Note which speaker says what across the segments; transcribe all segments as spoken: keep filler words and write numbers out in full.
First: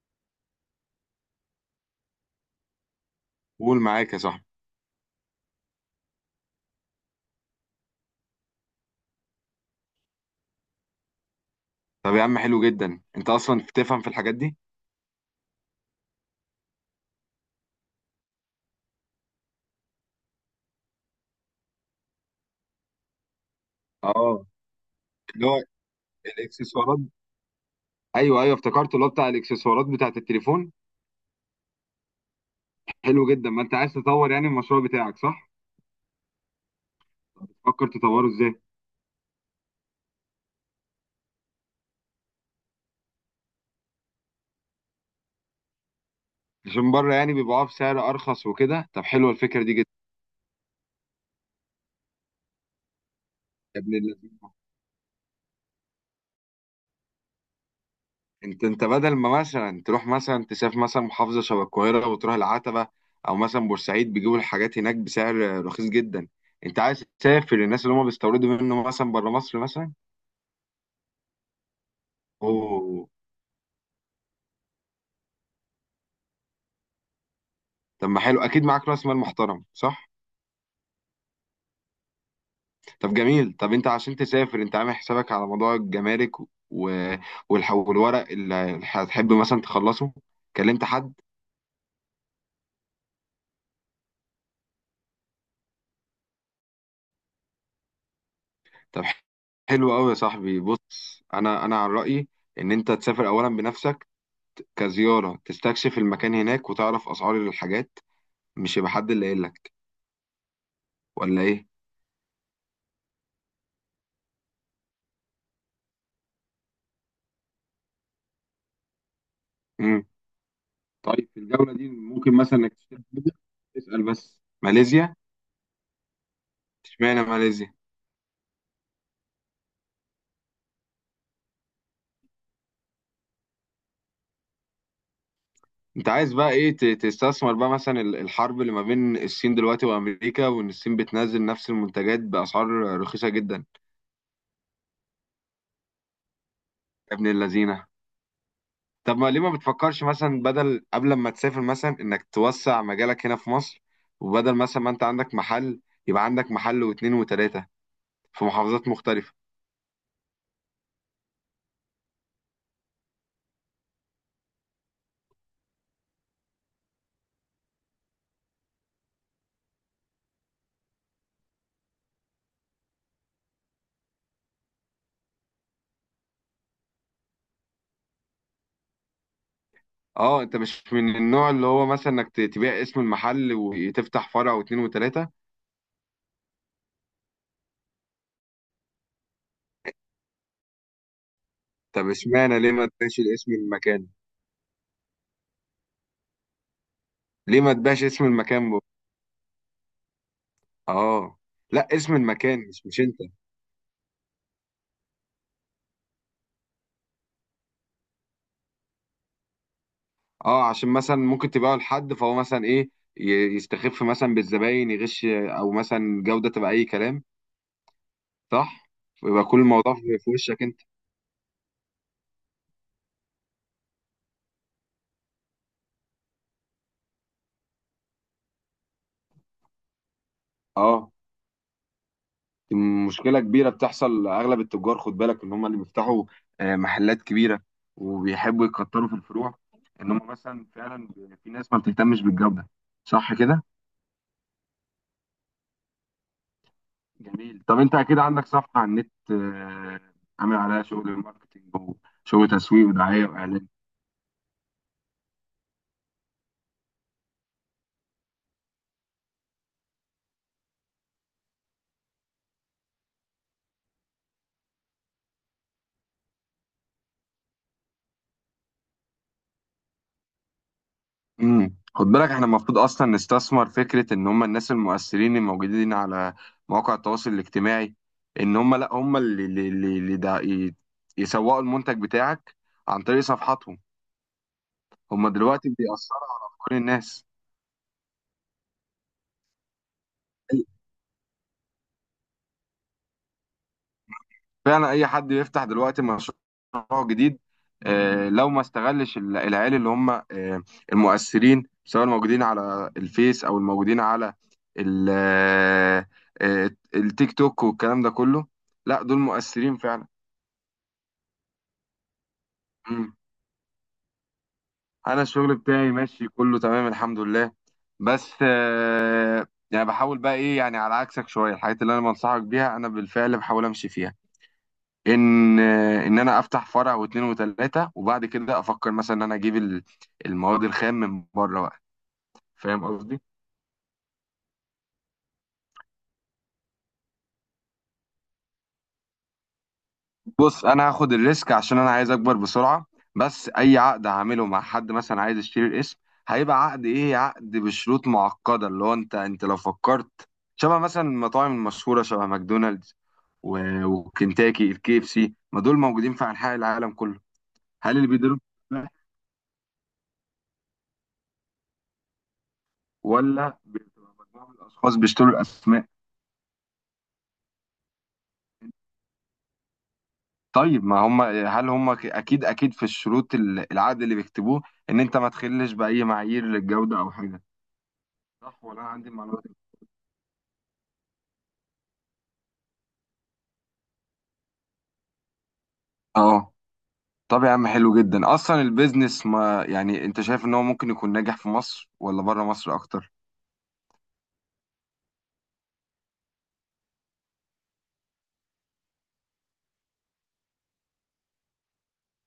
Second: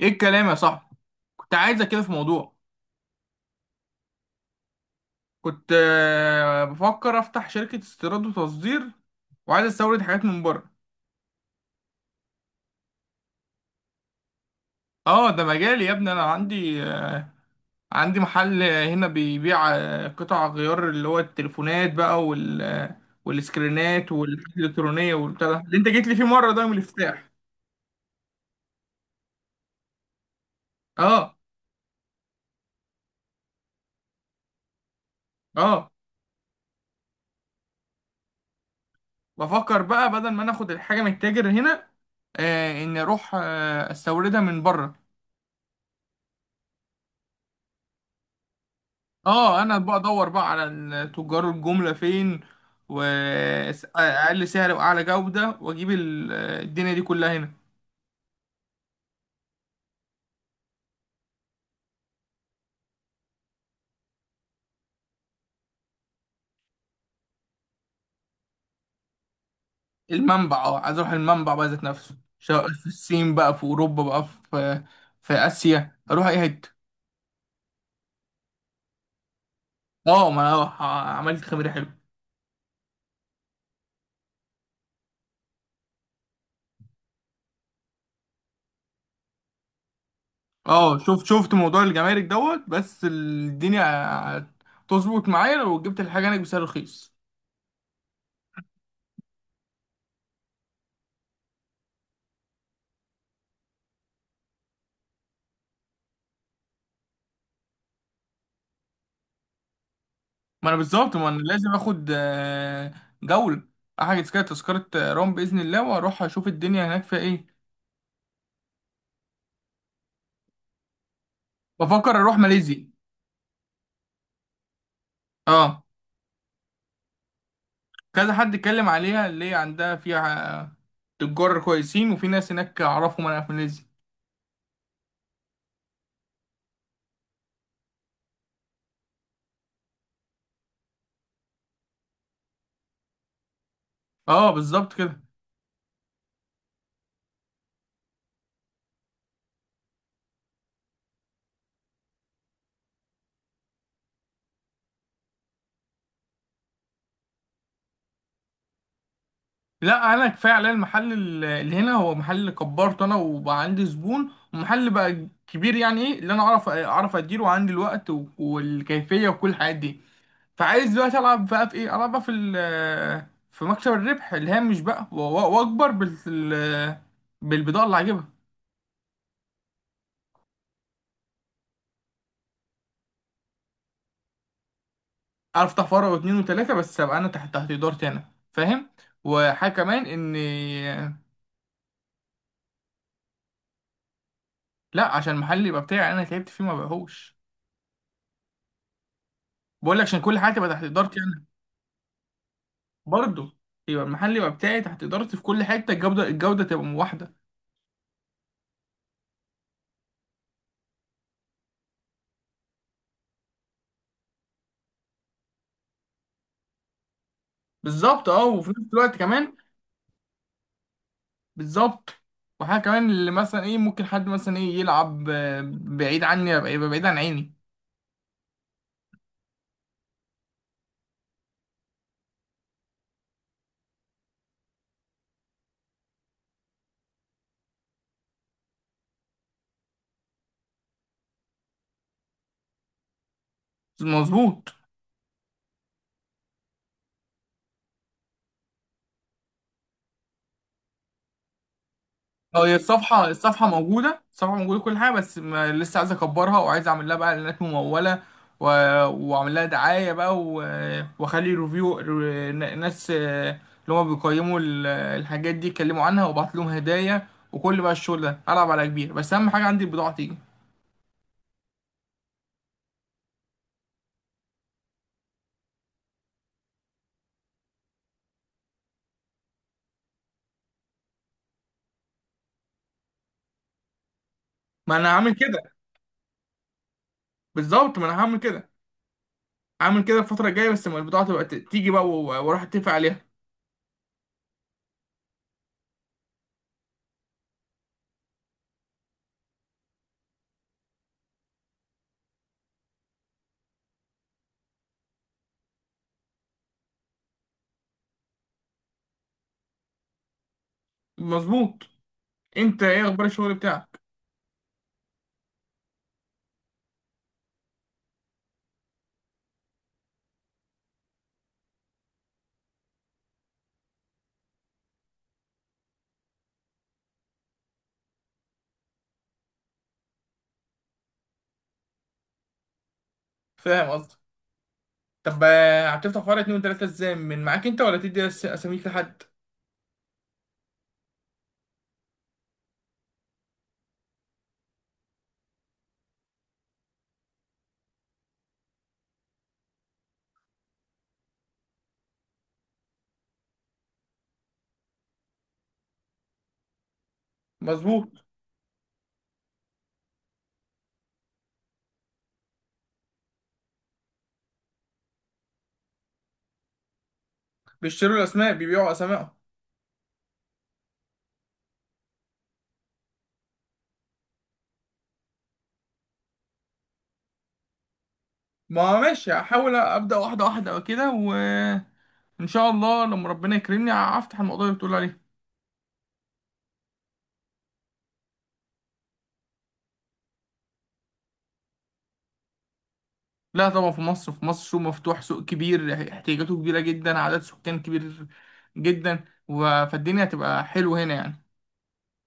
Speaker 1: ايه الكلام يا صاحبي؟ كنت عايزك كده في موضوع.
Speaker 2: قول معاك يا صاحبي.
Speaker 1: كنت آه، بفكر افتح شركة استيراد وتصدير، وعايز استورد حاجات من بره.
Speaker 2: طب يا عم، حلو جدا انت اصلا بتفهم في الحاجات دي.
Speaker 1: اه، ده مجالي يا ابني. انا عندي آه، عندي محل آه، هنا بيبيع آه، قطع غيار، اللي هو التليفونات بقى، وال آه، والسكرينات
Speaker 2: اه،
Speaker 1: والحاجات الالكترونية
Speaker 2: اللي
Speaker 1: والبتاع ده
Speaker 2: هو
Speaker 1: اللي انت جيت لي فيه مرة، ده يوم
Speaker 2: الاكسسوارات.
Speaker 1: الافتتاح.
Speaker 2: ايوه ايوه، افتكرت اللي هو بتاع الاكسسوارات بتاعت التليفون.
Speaker 1: اه
Speaker 2: حلو جدا، ما انت عايز تطور يعني المشروع بتاعك، صح؟
Speaker 1: اه
Speaker 2: تفكر تطوره ازاي؟
Speaker 1: بفكر بقى بدل ما انا اخد الحاجة من التاجر هنا، آه، اني اروح آه، استوردها من بره.
Speaker 2: عشان بره يعني بيبيعوها بسعر ارخص وكده، طب حلوه
Speaker 1: اه،
Speaker 2: الفكره دي
Speaker 1: انا
Speaker 2: جدا.
Speaker 1: بقى ادور بقى على ال- تجار الجملة فين،
Speaker 2: يا ابن اللذين،
Speaker 1: واقل سعر واعلى جودة، واجيب ال- الدنيا دي كلها هنا.
Speaker 2: انت انت بدل ما مثلا تروح مثلا تسافر مثلا محافظه شبه القاهره وتروح العتبه او مثلا بورسعيد بيجيبوا الحاجات هناك بسعر رخيص جدا. انت عايز تسافر الناس اللي هم بيستوردوا منه مثلا بره مصر مثلا.
Speaker 1: المنبع، اه، عايز اروح المنبع بقى ذات نفسه، سواء في
Speaker 2: اوه.
Speaker 1: الصين بقى، في اوروبا بقى، في في اسيا، اروح اي حتة.
Speaker 2: طب ما حلو، اكيد معاك راس مال محترم، صح؟
Speaker 1: اه، ما انا ه- عملت خميرة حلو.
Speaker 2: طب جميل. طب انت عشان تسافر، انت عامل حسابك على موضوع الجمارك و... والح... والورق اللي هتحب مثلا تخلصه؟ كلمت
Speaker 1: اه،
Speaker 2: حد؟
Speaker 1: شفت شفت موضوع الجمارك دوت، بس الدنيا هتظبط معايا لو جبت الحاجة هناك بسعر رخيص.
Speaker 2: طب حلو قوي يا صاحبي. بص، انا انا عن رايي ان انت تسافر اولا بنفسك كزياره، تستكشف المكان هناك وتعرف اسعار الحاجات، مش يبقى حد اللي قايل لك
Speaker 1: ما انا بالظبط، ما انا
Speaker 2: ولا ايه.
Speaker 1: لازم اخد آه، جولة. احجز كده تذكرة آه، روم بإذن الله، واروح اشوف الدنيا هناك فيها ايه.
Speaker 2: امم طيب في الجوله دي
Speaker 1: بفكر
Speaker 2: ممكن
Speaker 1: اروح
Speaker 2: مثلا انك
Speaker 1: ماليزيا.
Speaker 2: تشتري حاجة، تسال بس. ماليزيا؟
Speaker 1: اه،
Speaker 2: اشمعنى ماليزيا؟
Speaker 1: كذا حد اتكلم عليها، اللي هي عندها فيها آه، تجار كويسين، وفي ناس هناك اعرفهم انا في ماليزيا.
Speaker 2: انت عايز بقى ايه، ت- تستثمر بقى مثلا ال- الحرب اللي ما بين الصين دلوقتي وامريكا، وان الصين بتنزل نفس المنتجات باسعار رخيصه جدا.
Speaker 1: اه، بالظبط كده.
Speaker 2: يا ابن اللذينه، طب ما ليه ما بتفكرش مثلا بدل قبل ما تسافر مثلا انك توسع مجالك هنا في مصر؟ وبدل مثلا ما انت عندك محل، يبقى عندك محل واتنين وتلاته في محافظات مختلفه.
Speaker 1: لا، انا كفايه عليا المحل ال- اللي هنا. هو محل اللي كبرته انا، وبقى عندي زبون، ومحل بقى كبير، يعني ايه اللي انا اعرف اعرف اديره، وعندي الوقت و- والكيفيه وكل الحاجات دي. فعايز دلوقتي العب بقى في ايه، العب بقى في ال- في مكسب الربح اللي هامش بقى، و- و- واكبر بال بالبضاعه اللي هجيبها.
Speaker 2: اه، انت مش من النوع اللي هو مثلا انك ت- تبيع اسم المحل وتفتح فرع واتنين وتلاته؟
Speaker 1: افتح فرع واتنين وتلاته، بس ابقى انا تحت تحت ادارتي انا، فاهم. وحاجه كمان ان.
Speaker 2: طب اشمعنى؟ ليه ما تبيعش اسم المكان؟
Speaker 1: لا، عشان المحل يبقى بتاعي، انا تعبت فيه ما بقهوش.
Speaker 2: ليه ما تبيعش اسم المكان؟
Speaker 1: بقول لك عشان كل حاجه تبقى تحت ادارتي
Speaker 2: اه.
Speaker 1: انا،
Speaker 2: لا، اسم المكان مش مش انت.
Speaker 1: برضه. يبقى المحل يبقى بتاعي تحت ادارتي في كل حته، الجوده الجوده تبقى واحده.
Speaker 2: اه، عشان مثلا ممكن تبيعه لحد، فهو مثلا ايه، ي- يستخف مثلا بالزباين، يغش او مثلا جودة تبقى اي كلام.
Speaker 1: بالظبط. اه، وفي نفس
Speaker 2: صح،
Speaker 1: الوقت
Speaker 2: يبقى
Speaker 1: كمان.
Speaker 2: كل الموضوع في في وشك انت.
Speaker 1: بالظبط. وحاجة كمان، اللي مثلا ايه، ممكن حد مثلا ايه يلعب آه، بعيد عني، يبقى يبقى بعيد عن عيني.
Speaker 2: اه، دي مشكلة كبيرة بتحصل لأغلب التجار. خد بالك إن هم اللي بيفتحوا آه، محلات كبيرة، وبيحبوا يكتروا في الفروع، إن هم مثلا فعلا في ناس ما بتهتمش بالجودة. صح كده؟
Speaker 1: مظبوط.
Speaker 2: جميل. طب انت اكيد عندك صفحة على النت، آه، عامل عليها شغل الماركتينج وشغل
Speaker 1: اه، هي
Speaker 2: تسويق ودعاية
Speaker 1: الصفحة الصفحة
Speaker 2: واعلان.
Speaker 1: موجودة، الصفحة موجودة، كل حاجة، بس ما لسه عايز اكبرها، وعايز اعمل لها بقى اعلانات ممولة، و... واعمل لها دعاية بقى، و... واخلي ريفيو، ر- ناس آه، اللي هما بيقيموا ال- الحاجات دي يتكلموا عنها، وابعت لهم هدايا. وكل بقى الشغل ده العب على كبير، بس اهم حاجة عندي البضاعة تيجي.
Speaker 2: امم خد بالك احنا المفروض اصلا نستثمر فكرة ان هم الناس المؤثرين الموجودين على مواقع التواصل الاجتماعي، ان هم لا هم اللي اللي اللي اللي دع- ي- يسوقوا المنتج بتاعك عن طريق صفحاتهم.
Speaker 1: ما انا
Speaker 2: هم
Speaker 1: هعمل
Speaker 2: دلوقتي
Speaker 1: كده.
Speaker 2: بيأثروا على افكار الناس.
Speaker 1: بالظبط، ما انا هعمل كده، عامل كده الفترة الجاية، بس لما البضاعة تبقى ت- تيجي بقى، و- واروح اتفق عليها.
Speaker 2: فعلا اي حد بيفتح دلوقتي مشروع جديد، آه، لو ما استغلش ال- العيال اللي هم آه، المؤثرين، سواء الموجودين على الفيس او الموجودين على ال- آه، آه، التيك توك والكلام ده كله، لا دول مؤثرين فعلا.
Speaker 1: مظبوط. انت ايه
Speaker 2: مم.
Speaker 1: اخبار الشغل بتاعك؟
Speaker 2: انا الشغل بتاعي ماشي كله تمام الحمد لله. بس آه، يعني بحاول بقى ايه، يعني على عكسك شوية الحاجات اللي انا بنصحك بيها انا بالفعل بحاول امشي فيها. ان ان انا افتح فرع واثنين وثلاثه وبعد كده افكر مثلا ان انا اجيب ال- المواد الخام من بره بقى. فاهم قصدي.
Speaker 1: فاهم قصدي. طب آه، هتفتح فرع اتنين وتلاتة ازاي، من معاك انت ولا تدي أس- اساميك لحد؟
Speaker 2: بص، انا هاخد الريسك عشان انا عايز اكبر بسرعه. بس اي عقد هعمله مع حد مثلا عايز يشتري الاسم، هيبقى عقد ايه، عقد بشروط معقده اللي هو انت انت لو فكرت شبه مثلا المطاعم المشهوره، شبه ماكدونالدز و- وكنتاكي الكي اف سي، ما دول موجودين في انحاء العالم كله. هل اللي
Speaker 1: مظبوط.
Speaker 2: بيديروا، ولا بتبقى مجموعه من الاشخاص بيشتروا الاسماء؟
Speaker 1: بيشتروا الاسماء، بيبيعوا اسمائهم.
Speaker 2: طيب ما هم هل هم ك- اكيد اكيد في الشروط ال- العقد اللي بيكتبوه ان انت ما تخلش باي معايير للجوده او حاجه، صح ولا
Speaker 1: ما
Speaker 2: انا
Speaker 1: هو
Speaker 2: عندي
Speaker 1: ماشي،
Speaker 2: المعلومات دي؟
Speaker 1: هحاول ابدا واحدة واحدة كده، وان شاء الله لما ربنا يكرمني ه- هفتح الموضوع اللي بتقول عليه.
Speaker 2: اه. طب يا عم حلو جدا اصلا. البيزنس ما يعني، انت شايف ان هو ممكن يكون ناجح في مصر ولا بره مصر اكتر؟
Speaker 1: لا طبعا، في مصر، في مصر سوق مفتوح، سوق كبير احتياجاته كبيرة جدا، عدد سكان كبير جدا، و- فالدنيا هتبقى حلوة هنا يعني.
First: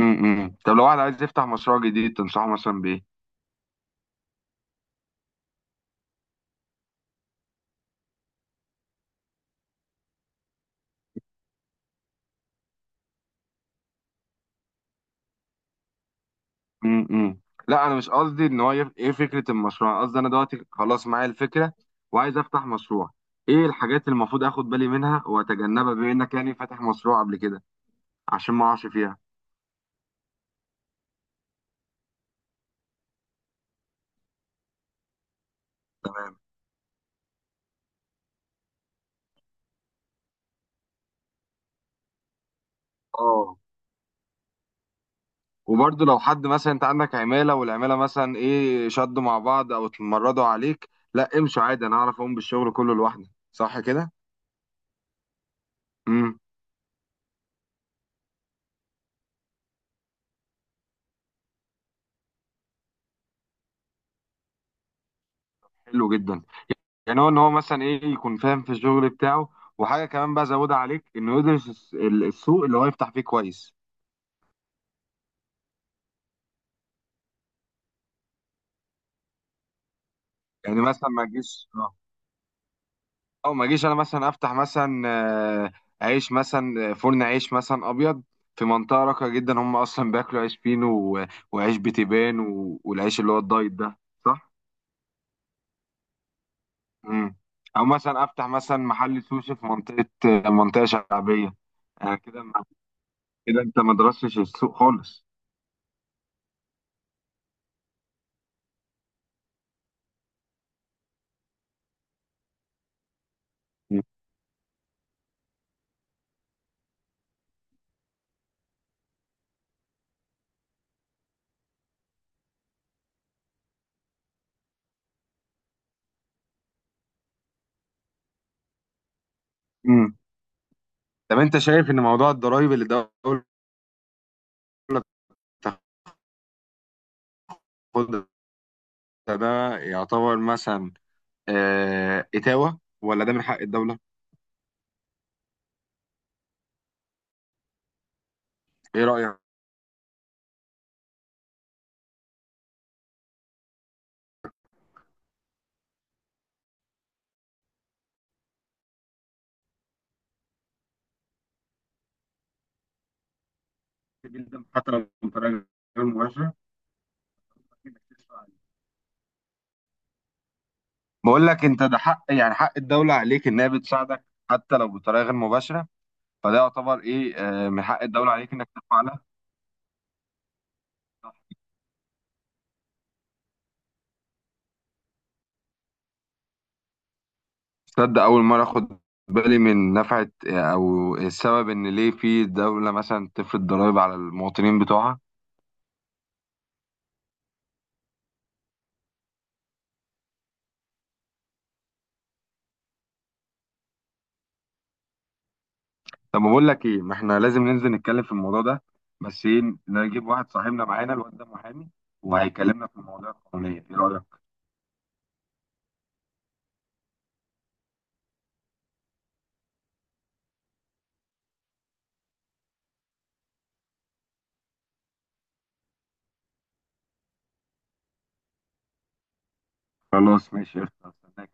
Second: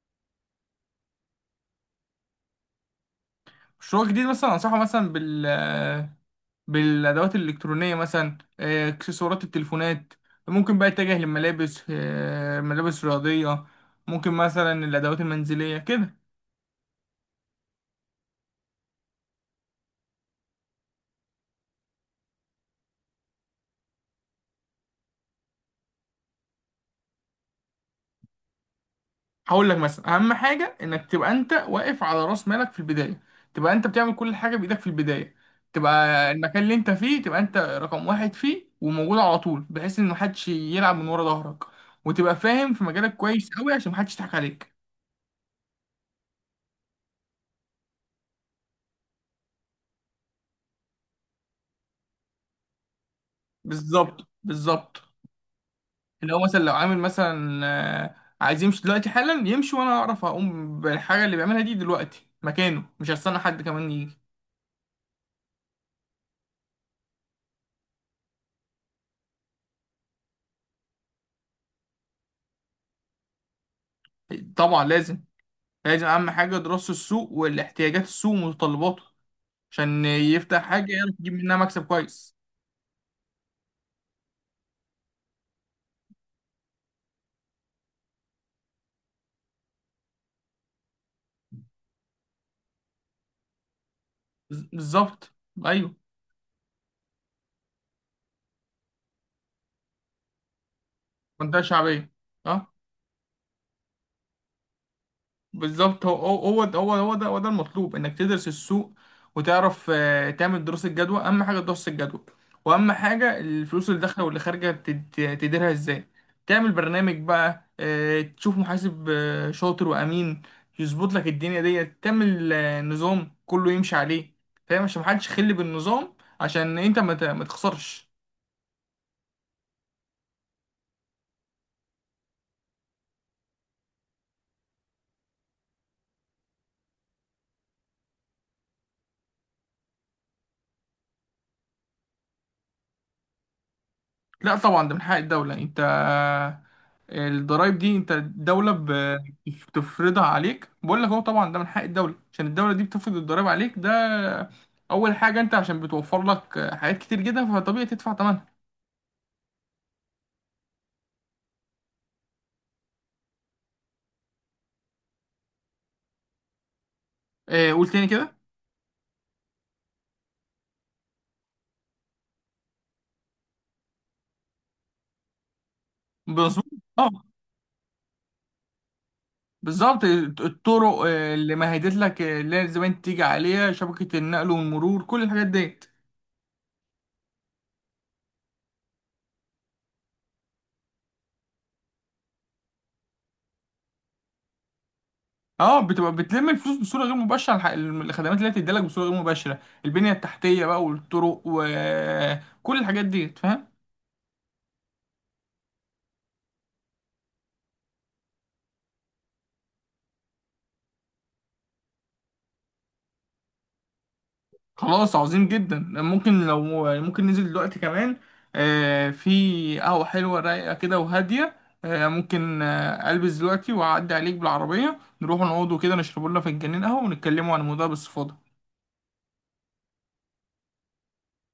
Speaker 2: امم طب لو واحد عايز يفتح مشروع جديد، تنصحه مثلا بايه؟
Speaker 1: مشروع جديد مثلا انصحه مثلا بال بالادوات الالكترونيه، مثلا آه، اكسسوارات التليفونات. ممكن بقى يتجه للملابس، آه، ملابس رياضيه. ممكن مثلا الادوات المنزليه كده.
Speaker 2: امم لا انا مش قصدي ان هو يف... ايه فكره المشروع. أنا قصدي انا دلوقتي خلاص معايا الفكره، وعايز افتح مشروع. ايه الحاجات اللي المفروض اخد بالي منها واتجنبها بما انك يعني فاتح مشروع قبل كده، عشان ما اقعش فيها.
Speaker 1: هقول لك مثلا، اهم حاجه انك تبقى انت واقف على راس مالك في البدايه. تبقى انت بتعمل كل حاجه بايدك في البدايه. تبقى
Speaker 2: تمام.
Speaker 1: المكان اللي انت فيه، تبقى انت رقم واحد فيه، وموجود على طول، بحيث ان محدش يلعب من ورا ظهرك. وتبقى فاهم في مجالك كويس
Speaker 2: اه،
Speaker 1: قوي، عشان محدش يضحك عليك.
Speaker 2: وبرضه لو حد مثلا انت عندك عماله والعماله مثلا ايه شدوا مع بعض او اتمردوا عليك، لا امشوا عادي، انا اعرف اقوم بالشغل كله لوحدي، صح كده؟
Speaker 1: بالظبط، بالظبط. اللي هو
Speaker 2: امم
Speaker 1: مثلا لو عامل مثلا آه، عايز يمشي دلوقتي حالا، يمشي، وانا اعرف اقوم بالحاجه اللي بيعملها دي دلوقتي مكانه، مش هستنى حد كمان يجي.
Speaker 2: حلو جدا، يعني هو ان هو مثلا ايه يكون فاهم في الشغل بتاعه، وحاجه كمان بقى زودها عليك انه يدرس الس- ال- السوق اللي هو يفتح فيه كويس.
Speaker 1: طبعا لازم. لازم اهم حاجه دراسه السوق، والاحتياجات السوق ومتطلباته، عشان يفتح
Speaker 2: يعني
Speaker 1: حاجه
Speaker 2: مثلا
Speaker 1: يعرف
Speaker 2: ما
Speaker 1: يجيب منها
Speaker 2: تجيش
Speaker 1: مكسب كويس.
Speaker 2: او ما اجيش انا مثلا افتح مثلا آه، عيش مثلا آه، فرن عيش مثلا ابيض في منطقه راقيه جدا هم اصلا بياكلوا عيش فينو و- وعيش بتبان و- والعيش اللي هو الدايت ده، صح.
Speaker 1: بز- بالظبط. ايوه.
Speaker 2: امم او مثلا افتح مثلا محل سوشي في منطقه، آه، منطقه شعبيه.
Speaker 1: منطقه شعبيه.
Speaker 2: يعني كده ما-
Speaker 1: اه،
Speaker 2: كده انت ما درستش السوق خالص.
Speaker 1: بالظبط. هو هو هو ده هو هو ده هو ده المطلوب، انك تدرس السوق، وتعرف آه، تعمل دراسة جدوى، اهم حاجة دراسة الجدوى. واهم حاجة الفلوس اللي داخلة واللي خارجة تد- تديرها ازاي. تعمل برنامج بقى، آه، تشوف محاسب آه، شاطر وامين، يظبط لك الدنيا ديت، تعمل آه، نظام كله يمشي عليه، فاهم، عشان محدش يخل بالنظام، عشان انت ما ت- ما تخسرش.
Speaker 2: امم طب انت شايف ان موضوع الضرايب اللي الدوله بتاخدها، ده يعتبر مثلا آه، اتاوه ولا ده من حق الدوله؟
Speaker 1: لا طبعا، ده من حق الدولة. انت الضرايب دي، انت الدولة
Speaker 2: ايه
Speaker 1: ب-
Speaker 2: رايك؟
Speaker 1: بتفرضها عليك. بقول لك هو طبعا ده من حق الدولة، عشان الدولة دي بتفرض الضرايب عليك ده، أول حاجة، انت عشان بتوفر لك حاجات كتير جدا، فطبيعي تدفع ثمنها.
Speaker 2: جدا، حتى لو بطريقه غير مباشره.
Speaker 1: اه، قول تاني كده.
Speaker 2: بقول لك انت، ده حق، يعني حق الدوله عليك، انها بتساعدك حتى لو بطريقه غير مباشره. فده
Speaker 1: مظبوط.
Speaker 2: يعتبر
Speaker 1: اه،
Speaker 2: ايه، آه، من حق الدوله عليك انك تفعلها.
Speaker 1: بالظبط. الطرق آه، اللي مهدت لك، آه، اللي هي زمان تيجي عليها شبكة النقل والمرور، كل الحاجات ديت.
Speaker 2: تصدق اول مره اخد بالي من نفعه، آه، او السبب ان ليه في دوله مثلا تفرض ضرائب على المواطنين بتوعها.
Speaker 1: اه، بتبقى بتلم الفلوس بصوره غير مباشره، الح- الخدمات اللي هي بتديلك بصوره غير مباشره، البنيه التحتيه بقى، والطرق، وكل الحاجات دي، فاهم.
Speaker 2: طب ما بقول لك ايه، ما احنا لازم ننزل نتكلم في الموضوع ده، بس ايه، نجيب واحد صاحبنا معانا، الواد ده محامي وهيكلمنا في المواضيع القانونيه. ايه رايك؟
Speaker 1: خلاص، عظيم جدا. ممكن لو ممكن ننزل دلوقتي كمان، آه، في قهوه حلوه رايقه كده وهاديه، آه، ممكن آه، البس دلوقتي واعدي عليك بالعربيه، نروح نقعد كده، نشرب لنا فنجانين قهوه، ونتكلموا عن الموضوع باستفاضه.
Speaker 2: خلاص ماشي قشطة. استناك.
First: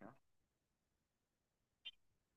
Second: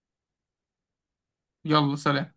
Speaker 1: يلا سلام.